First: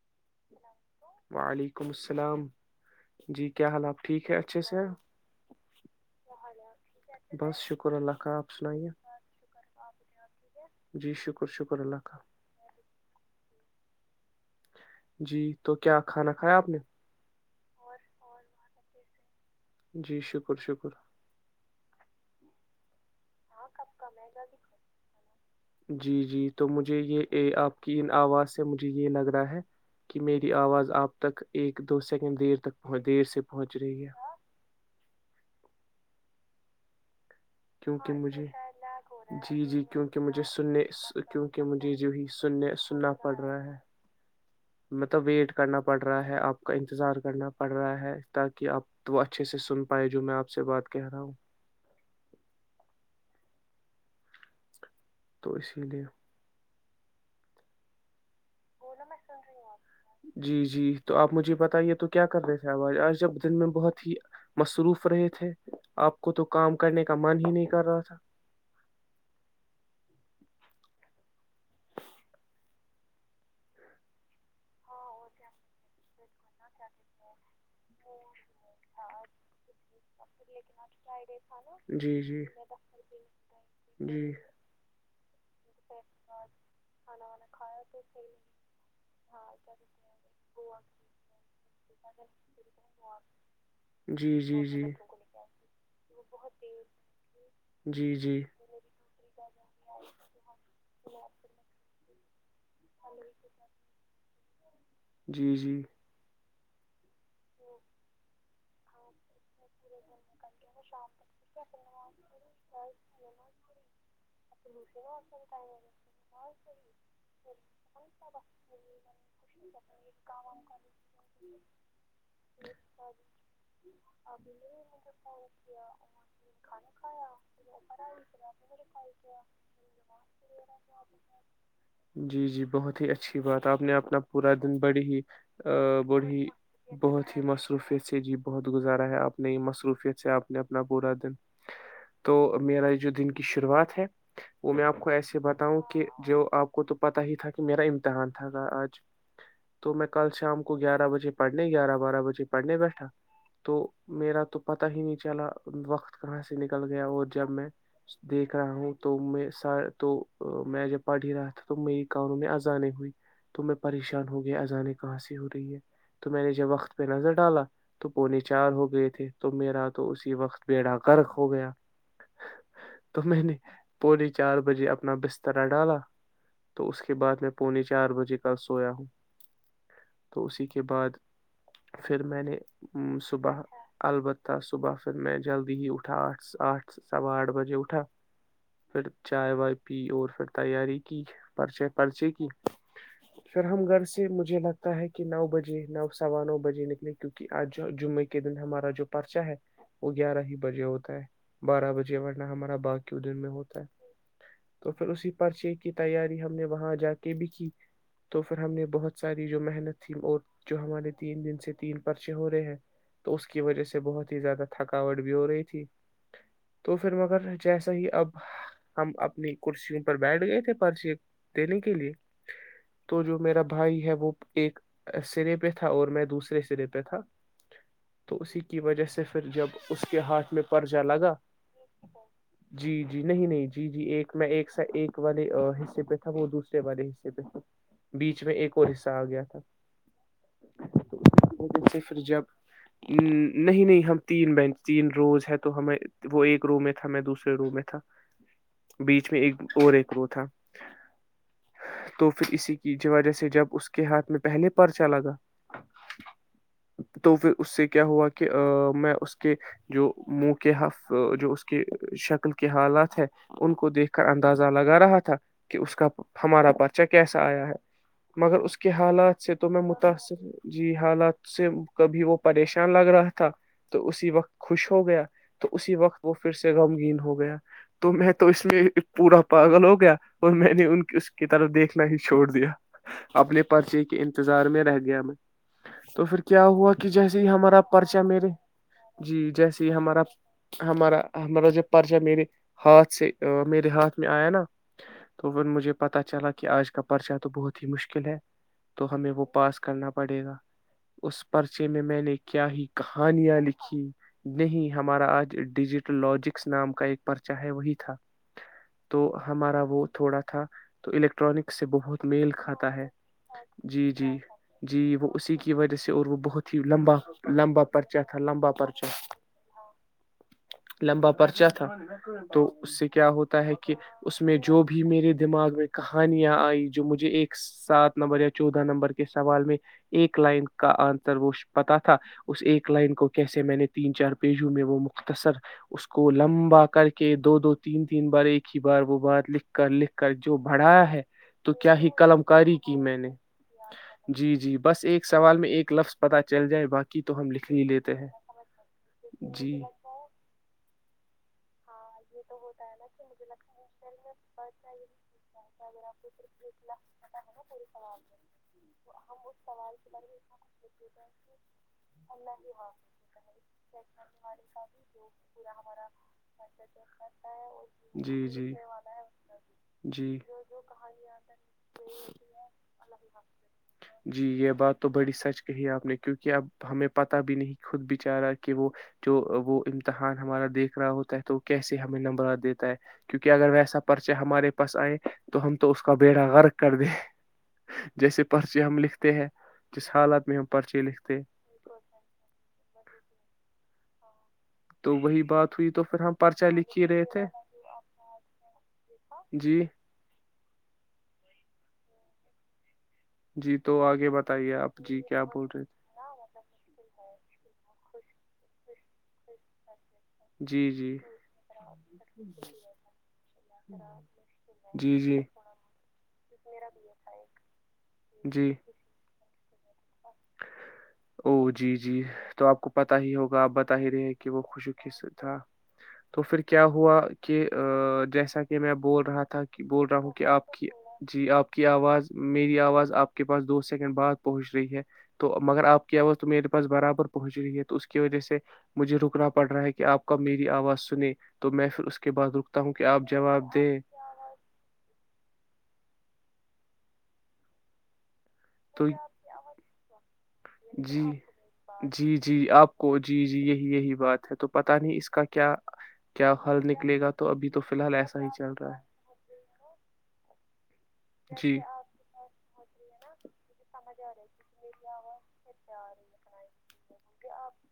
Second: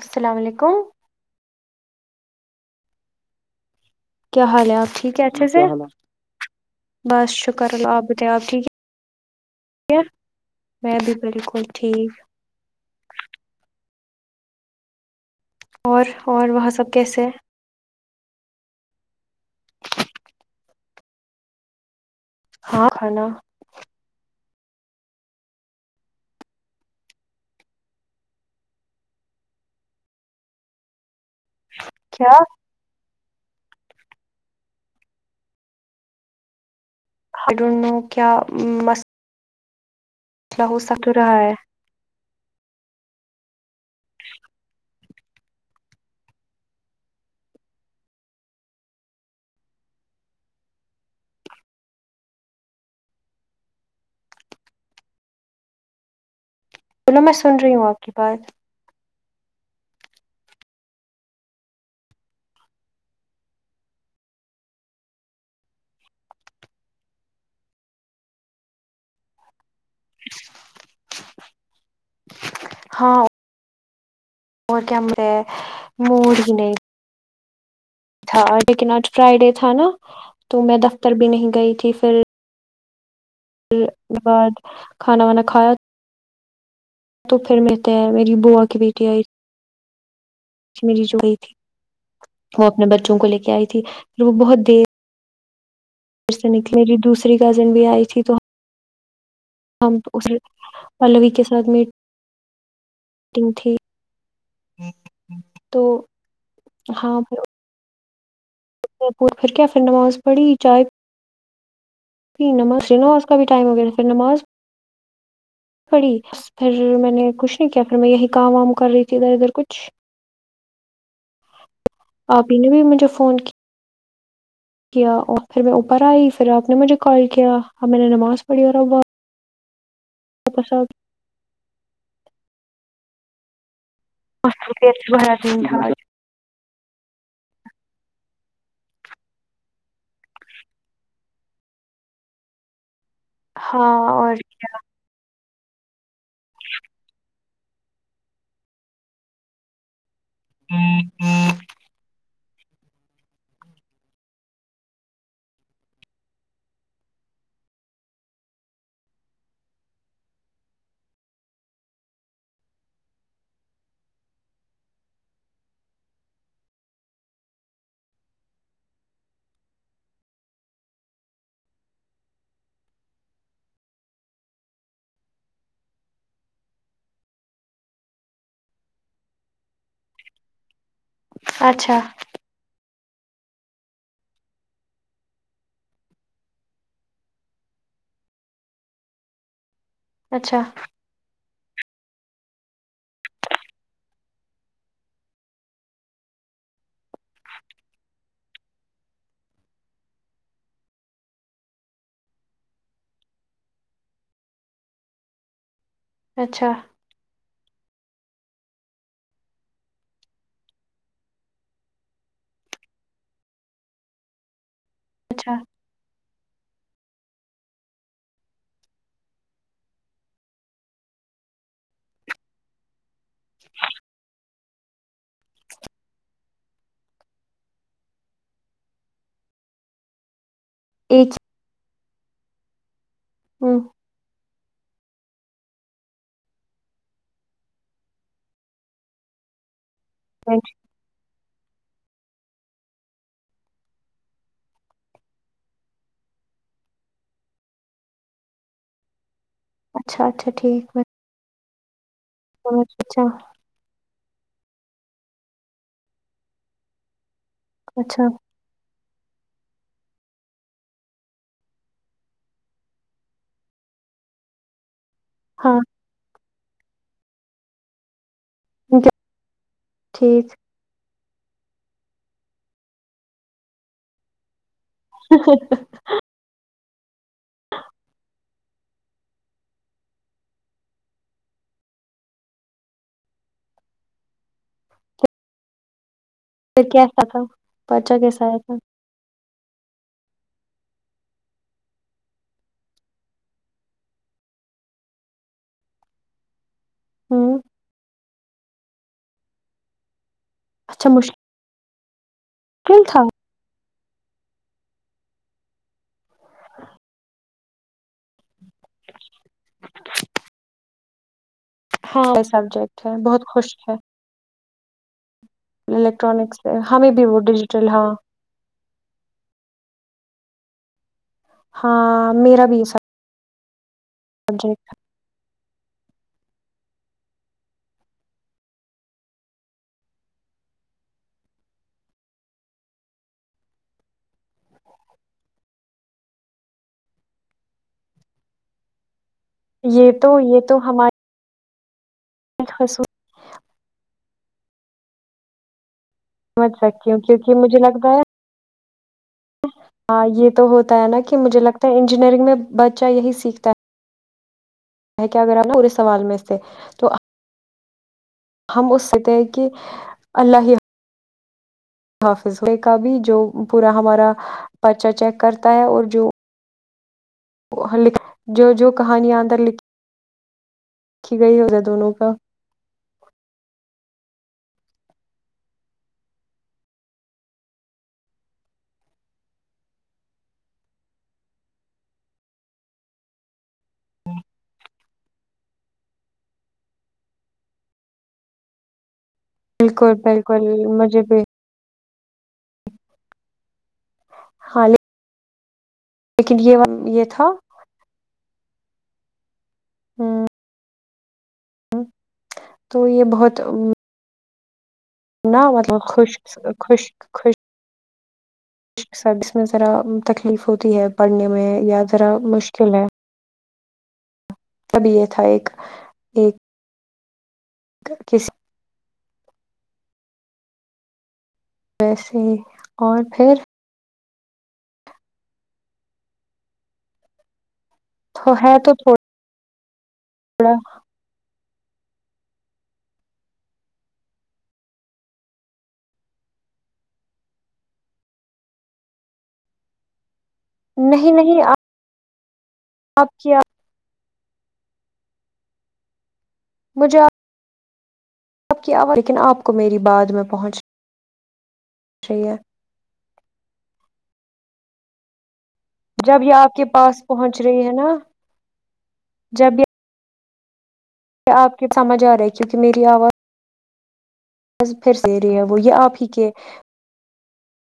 السلام علیکم وعلیکم السلام جی کیا حال آات کیا حال ہے آپ ٹھیک ہے اچھے سے بس شکر اللہ آپ بت آپ ٹھیک ہے [unintelligible] میں جی بھی شکر بالکل شکر اللہ کا ٹھیک جی تو کیا اور کھانا اور کھایا وہ آپ نے سب کیسے ہیں جی شکر شکر ہاں کھانا جی جی تو مجھے یہ آپ کی ان آواز سے مجھے یہ لگ رہا ہے کہ میری آواز آپ تک ایک دو کیا سیکنڈ دیر تک پہنچ دیر سے تے پہنچ رہی ہے آئی ڈونٹ نو کیا م کیوں کہ مجھے سننے کیونکہ مجھے ی ہی سننے سننا پڑ رہا ہے [inaudible] مطلب ویٹ کرنا پڑ رہا ہے آپ کا انتظار کرنا پڑ رہا ہے تاکہ آپ وہ اچھے سے سن پائے جو میں آپ سے بات کہہ رہا ہوں تو اسی لے بولو میں سن رہی ہوں آپ کی بات جی جی تو آپ مجھے بتائیے تو کیا کر رہے تھے آاز آج جب دن میں بہت ہی مصروف رہے تھے آپ کو تو کام کرنے کا من ہی نہیں کر رہا تھا [inaudible] ہاں اور کیا مرے موور ہی نہیں [inaudible] تھا لیکنٹ فرائیڈے تھا نا تو میں دفتر بھی نہیں گئی تھی جی پھر جی پھر جی بعد کھانا وانا کھایا [inaudible] [inaudible] تو پھر م ت میری بوا کی بیٹی آئی تھی میری جوڑئی [inaudible] تھی وہ اپنے بچوں کو لے کے آئی تھی پھر وہ جی بہت جی جی دیر پھر سے نکلےلی دوسری کزن بھی آئی جی تھی تو جی ہم اس پلوی کے ساتھ میٹ ٹنگ تھی جی جی تو ہاں پ پھر کیا پھر نماز [inaudible] بڑی [inaudible] پی نماز نا اس کا بھی ٹائم وغیرہ پھر نماز پڑی [inaudible] پھر میں نے کچھ نہیں کیا پھر میں یہی کام وام کر رہی تھی ادھر ادھر کچھ آپ ہی نے بھی مجھے فون کیا [inaudible] اوکے پھر میں اوپر آئی پھر آپ نے مجھے کال کیا اب میں نے نماز پڑھی اور اب واپس آ جی جی بہت ہی اچھا اچھی بات آپ نے آپ نا پورا دن بڑی ہی بھرا دن تھا ا بڑی بہت ہی مصروفیت سے جی بہت گزارا ہے آپ نے مصروفیت سے آپ اپنا پورا دن تو میرا یہ دن کی ہاں شروعات ہے اور وہ میں آپ کو ایسے بات ہوں کہ جو آپ کو تو پتا ہی تھا کہ میرا امتحان تھا آج تو میں کل شام کو گیارہ بجے پڑھنے گیارہ بارہ بجے پڑھنے بیٹھا تو میرا تو پتا ہی نہیں چلا وقت کہاں سے نکل گیا اور جب میں دیکھ رہا ہوں تو میں س تو میں جب پڑ ہی رہا تھا تو میری کانوں میں ازانے ہوئی تو میں پریشان ہو گئی ازانے کہاں سے ہو رہی ہے تو میں نے جب وقت پہ نظر ڈالا تو پونے چار ہو گئے تھے تو میرا تو اسی وقت بیڑا گرک ہو گیا تو میں [inaudible] نے پونے چار بجے اپنا بسترا ڈالا تو اس کے بعد میں پونے چار بجے کا سویا ہوں تو اسی کے بعد اچھا پھر میں نے صبح البتہ صبح پھر میں جلدی ہی اٹھا آٹھ آٹھ سوا آٹھ بجے اٹھا پھر چائے وائے پ اور پھر اچھا تیاری کی پرچے پرچے کی پھر ہم گھر سے مجھے لگتا ہے کہ نو بجے نو سوا نو بجے نکلی کیونکہ آج جمعے کے دن ہمارا جو پرچہ ہے وہ گیارہ ہی بجے ہوتا ہے بارہ بجے ورنہ ہمارا باغی دن میں ہوتا ہے تو پھر اسی پرچی کی تیاری ہم نے اچھا وہاں جا کے بھی کی تو پھر ہم نے بہت ساری جو محنت تھی اور جو ہمارے تین دن سے تین پرچے ہو رہے ہیں تو اس کی وجہ سے بہت زیادہ تھکاوٹ بھی ہو اچھا رہی تھی تو پھر مگر جیسا ہی اب ہم اپنی کرسیوں پر بیٹھ گئے تھے پرچ دینے کے لیے تو جو میرا بھائی ہے وہ ایک سرے پہ تھا اور میں دوسرے سرے پہ تھا تو اسی کی وجہ سے سے پھر جب اس کے ہاتھ میں پررشہ الگا ایک جی جی جی نہیں نہیں جی جی ایک میں ایک سا ایک والے حصے پہ تھا وہ دوسرے والے حصے پہ تھا بیچ میں ایک اور حصہ آ گیا تھا جیسے پھر جب [inaudible] ہ نہیں نہیں ہم تین بینچ تین روز ہے تو ہمیں وہ ایک روم میں تھا ہم دوسرے روم میں تھا بیچ میں ایک اور ایک اچھا رو تھا اچھا ٹھیک ہے تو پھر اسی کی وجہ سے جب اس کے ہاتھ میں پہلے پرچلاگا تو پھر اس سے کیا اچھا ہوا کہ میں اس کے جو منہ کے حف جو اس کے شکل کے حالات ہے ان کو دیکھ کر اندازہ لگا رہا تھا تھا کہ ہاں اس کا ہمارا بادچہ کیسا آیا ہے مگر اس کے جو- حالات سے تو میں متاثر ہ ٹھیک جی حالات سے کبھی وہ پریشان لگ رہا تھا [unintelligible] [unintelligible] [unintelligible] پھر کیسا تھا پرچا کیسا آیا تھا [unintelligible] ہوں [unintelligible] اچھا مشکل [unintelligible] تھا [unintelligible] [unintelligible] [unintelligible] ہاں [unintelligible] سبجیکٹ ہے بہت خوش ہے [unintelligible] الیکٹرانکس ہمیں بھی وہ ڈیجیٹل [unintelligible] ہاں [unintelligible] ہاں میرا بھی یہ [unintelligible] سبجیکٹ [unintelligible] [unintelligible] [unintelligible] یہ تو یہ تو [unintelligible] ہماری [unintelligible] خصوص [unintelligible] [unintelligible] جائے باقی تو ہم لکھ [unintelligible] [unintelligible] [unintelligible] [unintelligible] ہے کہ اگر آپ نا پورے سوال میں سے تو [unintelligible] [unintelligible] [unintelligible] جی جی جی [unintelligible] [unintelligible] [unintelligible] [unintelligible] بالکل حالت میں بالکل ہم پرچے مجھے لکھتے بھی [unintelligible] ہاں تو وہی بات تھئی تو پھر ہم لیکن پرچا یہ لکھی یہ رہے تھے تھا جی ہاں ہوں تو یہ بہت جی تو آگے بتائیے آپ جی کیا نہ بول رہے مطلب خوش خوش خوشش صس م [inaudible] تکلیف جی ہوتی ہے جی پڑھنے میں یا ذرا مشکل ہے ہاں [inaudible] ابھی یہ تھا ایک ایک کس جی او جی جی ویسے ہی تو آپ کو پتا اور ہی ہوگا پھر آپ بتا ہی رہے کہ کہ وہ خوشی ک سے تھا تو پھر کیا ہوا کہ تو جیسا ہے کہ تو میں بول رہا تھا کہ کہ بول ہوں کہ آپ تھوڑا کی جی آپ ك آواز مر اواز آپ ك پاس دو سکنڈ بعد پہنچحی حا تو مگر آپ کی آواز تو میرے پاس برابر پہنچ رہی ہے تو اس کی وجہ سے مجھے رکنا پڑ رہا ہے کہ آپ میری آواز نہیں سنے نہیں تو میں پھر اس کے کے بع رک [inaudible] تا ہوں کہ آپ جواب دیں مجھے آپ کی تو آواز لیکن آپ کو میری بعد میں پہنچ جی جی رہی ہے جی آپ کو جی جی یہی یہی بات ہے ہے تو پتاہ نہیں اس کا کیا جب کیا یہ کیا آپ حل کے نکلے پاس گا تو پہنچ ابھی تو رہی ہے فی نا الحال ایسا ہی چل رہا ہے جب آپ جی کی سمجھ آ رہا ہے کیونکہ میری آواز بس پھر دے رہے ہیں وہ یہ آپ ہی کہ کیاپ [inaudible]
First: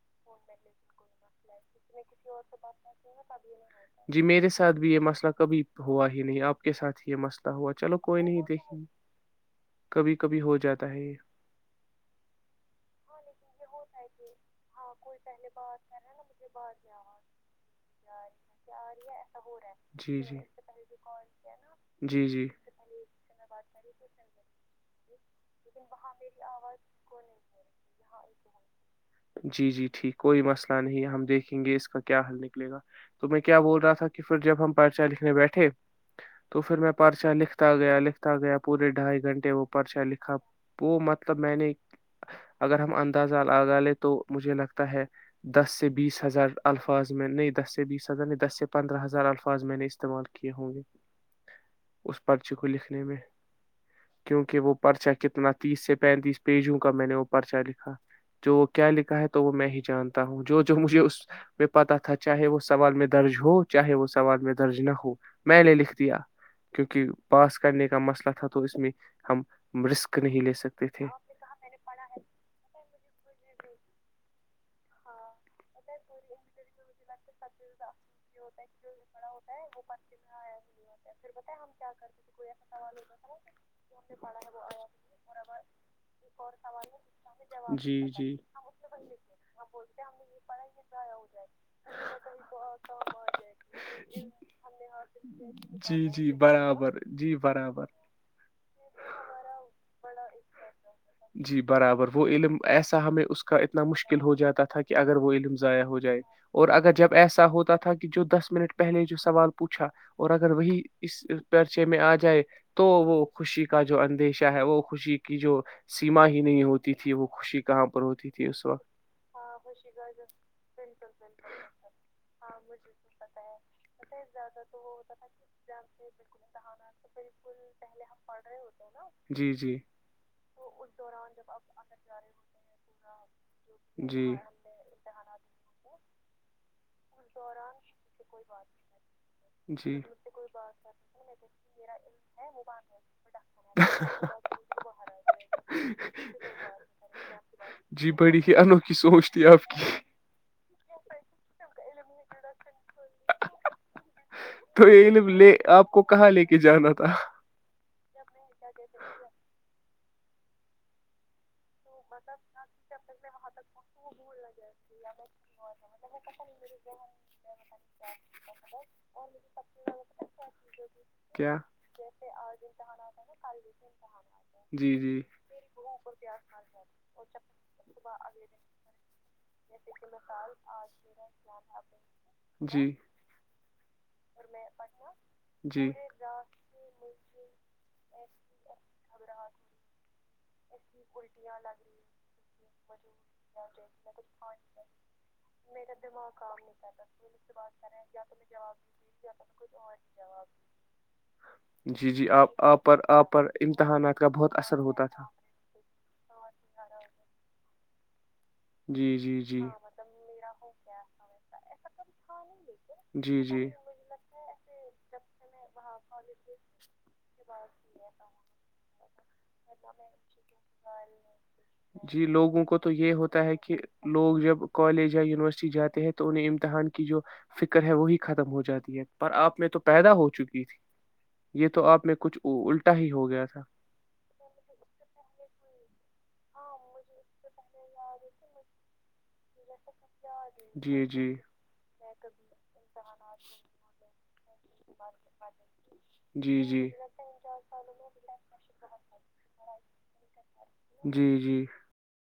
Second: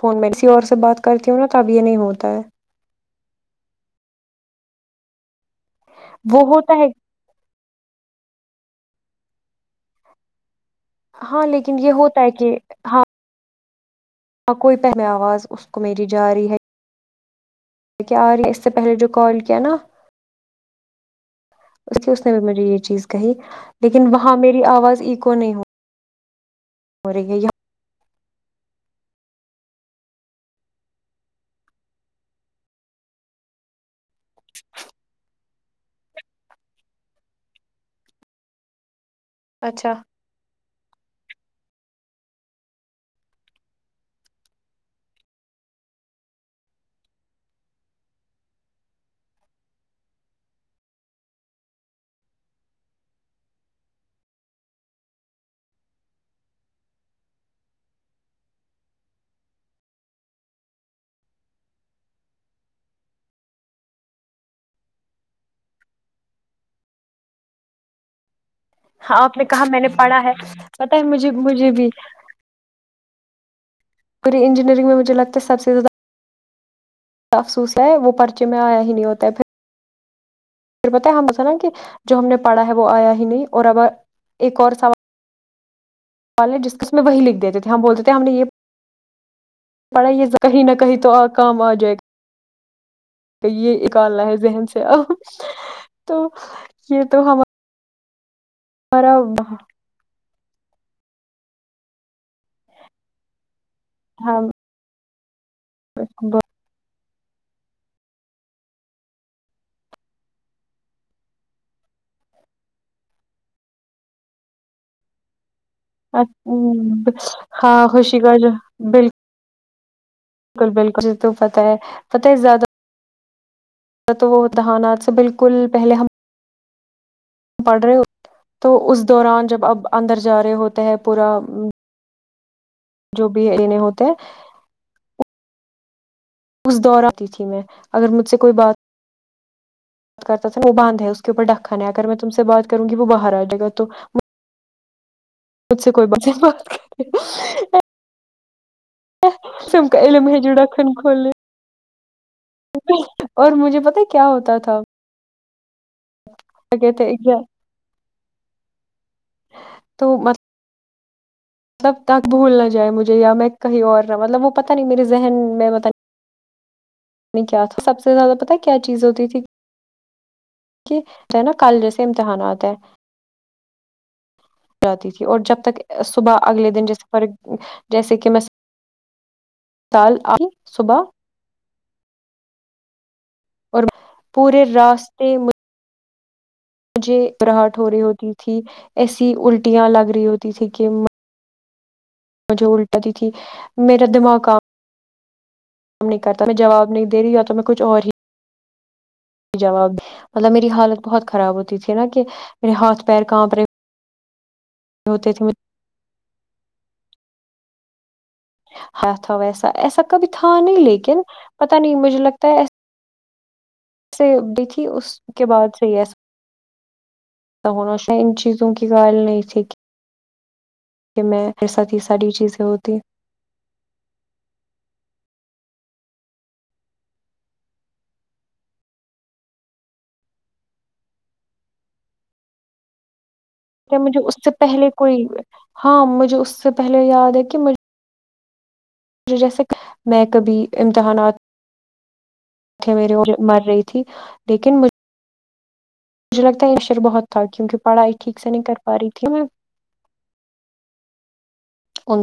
فون میں اسسی اور سے بات کرتی ہوں نا تب یہ نہیں ہوتا ہے جی میرے ساتھ بھی یہ مسئلہ کبھی ہوا ہی وہ نہیں آپ کے ہوتا ہے ساتھ ہی یہ مسئلہ ہوا چلو کوئی نہیں دیکھ چھ [inaudible] کبھی کبھی ہو جاتا ہاں لیکن یہ ہوتا ہے کہ ہاں ہ کوئی پہم آواز اس کو میری جااریی ہے کیا آ رہی ہے اس سے پہلے جو کال کیا نا [inaudible] اس کی اس جی نے بھی جی مجھے یہ چیز کہی لیکن وہاں میری آواز ایکو نہیں ہو [inaudible] ہو رہی ہے یہاں جی جی ٹھیک کوئی مسئلہ نہیں ہم دیکھیں گے اس کا [inaudible] کیا حل نکلے گا تو میں کیا بول رہا تھا کہ پھر جب ہم پرچا لکھنے بیٹھے تو پھر میں پرچا لکھتا گیا لکھتا گیا پورے ڈھائی گھنٹے وہ اچھا پرچا لکھا وہ مت مطلب میں نے اگر ہم اندازہ آگا لے تو مجھے لگتا ہے دس سے بیس ہزار الفاظ میں نہیں دس سے بیس ہزار نہیں دس سے پندرہ ہزار الفاظ میں نے استعمال کیے ہوں گے اس پرچی کو لکھنے میں کیونکہ وہ پرچا کتنا تیس سے پینتیس پیجوں کا میں نے وہ پرچا لکھا جو وہ کیا لکھا ہے تو وہ میں ہی جانتا ہوں جو جو مجھے اس میں پتاہ تھا چاہے وہ سوال میں درج ہو چاہے وہ سوال میں درج نہ ہو میں نے لکھ دیا کیوںکہ پاس کرنے کا مسئلہ تھا تو میں ہ آپ ہم نے کہا میں نے رسک پڑھا ہے نہیں لے سکتے پت ہے تھے مجھے مجھے بھی [inaudible] انجینئرنگ میں مجھے لگتا ہے سب سے زیادہ افسوس ہے وہ [inaudible] چ میں آیا ہی نہیں ہوتا ہے پھر پھر پت ہے ہم مسان کہ جو ہم نے پڑھا ہے وہ آیا ہی نہیں اور اب ایک اور سوال ہے ج جس میں وہی لکھ دیتے تھے ہم یہ بولتے تھے ہم نے یہ پڑھائی میں پڑھا یہ کہیں نہ کہیں تو ض کام آ جائے ہو جائے یہ اکاللہ ہے ذہن سے ا جی تو جی [inaudible] برابر یہ تو جی ہم برابر ہمارا وہاں [inaudible] جی برابر وہ علم ایسا ہمیں اس [inaudible] اتنا مشکل ہو جاتا تھا کہ اگر اگر وہ ضائع ہو جائے اور اگر جب ایسا ہوتا تھا کہ کہ جو دس منٹ پہلے جو سوال پوچھا اور اگر وہی اس پرچے میں آ جائے تو وہ خوشی کا جو اندیشہ ہے وہ خوشی کی جو سیما ہی نہیں ہوتی تھی وہ خوشی کہاں پر خوشی ہوتی تھی ہے اس وقت بالکل [inaudible] بالکل بالکل ج تو پتہ ہے پتہ ہے زیادہ زیادہ تو وہ دہانات سے ہوتا تھا بالکل پہلے ہم بالکلانات [inaudible] پڑھ رہے تو اس دوران جی جب جی اب اندر جا رہے ہوتے ہیں پورا [inaudible] جو بھی انے ہوتے ہیں جی اس دور آتی تھی میں اگر مجھ سے کوئی بات جی بات کرتا تھا وہ بند ہے اس کے اوپر ڈکن ہے اگر میں تم سے بات کروں گی وہ باہر آ جائے گا تو [inaudible] خ سے کوئی ہے باتات کرے جی بڑی ہی انوکھی سوچ تھی آپ کی تم کا علم ہے جو ڈکھن کھول ل [inaudible] اور مجھے پتا کیا ہوتا تھا تو یہ [unintelligible] کہاں لے کے جانا کہتے تھا [unintelligible] [unintelligible] مطلب تک بھول نہ جائے مجھے یا میں کہیں اور نہ مطلب وہ پتا نہیں میرے ذن میں بت سے [unintelligible] کی ہے نا کیا کل جیسے امتحانات ہیں [unintelligible] جی جاتی جی تھی اور جب تک صبح اگلے دن جیسے فر جیسے کہ میںال صبح [unintelligible] اور پورے راستے جی مجھے گراہٹ ہو رہی ہوتی تھی ایسی الٹیاں لگ رہی ہوتی تھیں کہ مجھے الٹاتی تھی میرا دماغم [unintelligible] تو میں کچھ اور ہی جواب دے، مطلب میری حالت بہت خراب ہوتی تھی نا کہ میرے ہاتھ پیر کانپ رہے کا بہت اثر ہوتا تھا ہوتے تھے جی ہ تھا جی جی ویسا ایسا کبھی تھا نہیں لیکن پتا نہیں مجھے لگتا ہے ای جی جی تھی اس کے بعد س ایسا تو ہوناش ان چیزوں کی ل نہیں ٹھیک جی چیزیں لوگوں کو تو ہوتی یہ ہیں۔ ہوتا ہے کہ لوگ جب کالج یا یونیورسٹی جاتے تو انہیں امتحان کی جو فکر ہے وہی ختم ہو جاتی ہے پر آپ میں تو پیدا ہو چکی تھی یہ تو آپ میں کچھ الٹا ہی ہو گیا تھا کیا مجھے اس سے پہلے کوئی ہاں مجھے اس سے پہلے یاد ہے کہ مجھے مج جیسے میں کبھی جی جی امتحانات آنکھیں میری وہ مر رہی تھی لیکن مجھے مجھے جی لگتا ہے یہ جی شر بہت تھا کیونکہ پڑھائی ٹھیک سے نہیں کر پا رہی تھی میں ان جی جی سے